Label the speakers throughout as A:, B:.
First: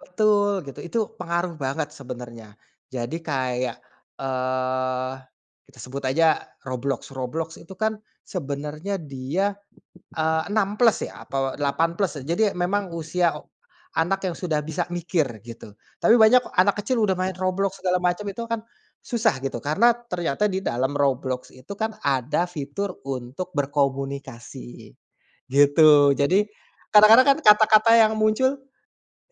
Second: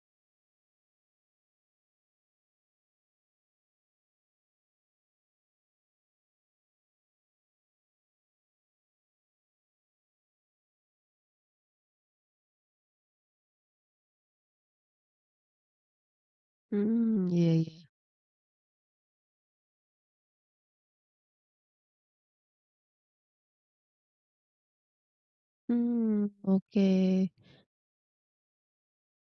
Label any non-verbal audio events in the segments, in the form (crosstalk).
A: Betul gitu, itu pengaruh banget sebenarnya. Jadi kayak, eee, kita sebut aja Roblox. Roblox itu kan sebenarnya dia, eee, 6+ ya, atau 8+ ya, jadi memang usia anak yang sudah bisa mikir gitu. Tapi banyak anak kecil udah
B: Mmm,
A: main
B: iya
A: Roblox
B: iya.
A: segala macam itu akan, susah gitu, karena ternyata di dalam Roblox itu kan ada fitur untuk berkomunikasi, gitu.
B: Mmm,
A: Jadi, kadang-kadang
B: oke.
A: kan kata-kata yang muncul,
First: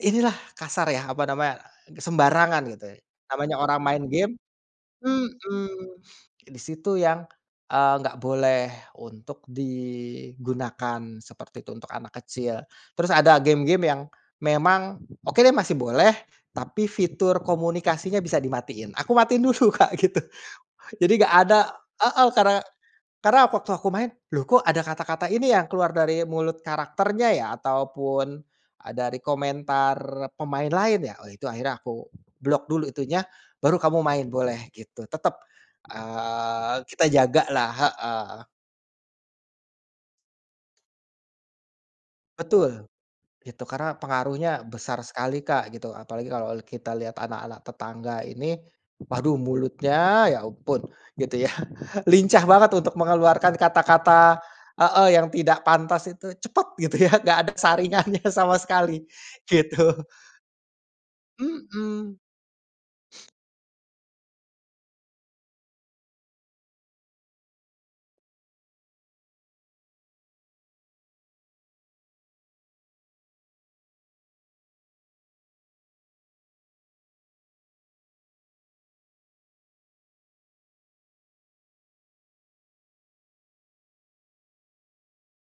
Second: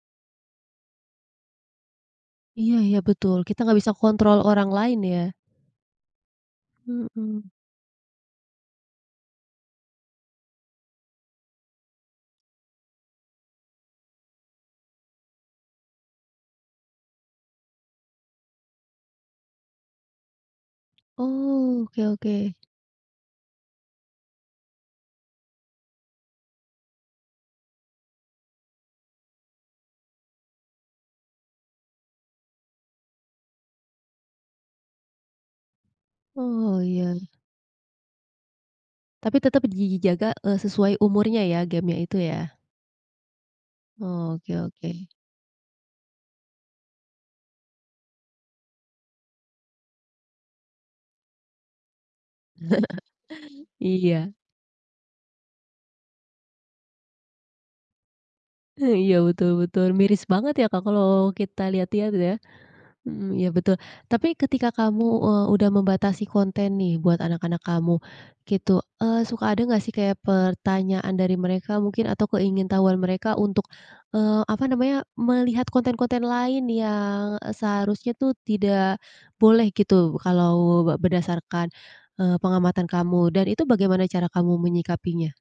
A: inilah kasar ya, apa namanya, sembarangan
B: Iya
A: gitu,
B: iya betul,
A: namanya
B: kita nggak
A: orang
B: bisa
A: main game
B: kontrol orang lain ya?
A: mhm. Di situ yang,
B: Mhm.
A: eee, nggak boleh untuk digunakan seperti itu, untuk anak kecil. Terus ada game-game yang memang, oke deh masih boleh, tapi fitur komunikasinya bisa dimatiin. Aku matiin dulu Kak gitu, jadi nggak ada
B: Mmm, oke
A: heeh,
B: oke.
A: karena karena waktu aku main, loh kok ada kata-kata ini yang keluar dari mulut karakternya ya, ataupun, e dari komentar pemain lain ya, oh itu akhirnya aku block dulu itunya, baru kamu main boleh gitu. Tetep, eee,
B: Oh
A: kita
B: iya.
A: jaga lah heeh.
B: Tapi tetap dijaga, eee, sesuai umurnya ya, game-nya itu ya?
A: Betul. Itu karena
B: Oh, oke
A: pengaruhnya
B: oke.
A: besar sekali Kak, gitu. Apalagi kalau kita lihat anak-anak tetangga ini, waduh mulutnya, ya ampun, gitu ya, lincah banget untuk mengeluarkan
B: (chuckles) Iya.
A: kata-kata heeh, yang tidak pantas itu cepet, gitu ya, enggak ada saringannya sama
B: Eh,
A: sekali,
B: iya betul betul,
A: gitu.
B: miris banget ya Kak kalau kita lihat-lihat
A: Mhm.
B: ya. Mhm, iya betul. Tapi ketika kamu, eee, udah membatasi konten nih buat anak-anak kamu, gitu. Eee, suka ada enggak sih kayak pertanyaan dari mereka mungkin atau keingintahuan mereka untuk, eee, apa namanya, melihat konten-konten lain yang, e seharusnya tuh tidak boleh gitu, kalau be berdasarkan, eee, pengamatan kamu. Dan itu bagaimana cara kamu menyikapinya?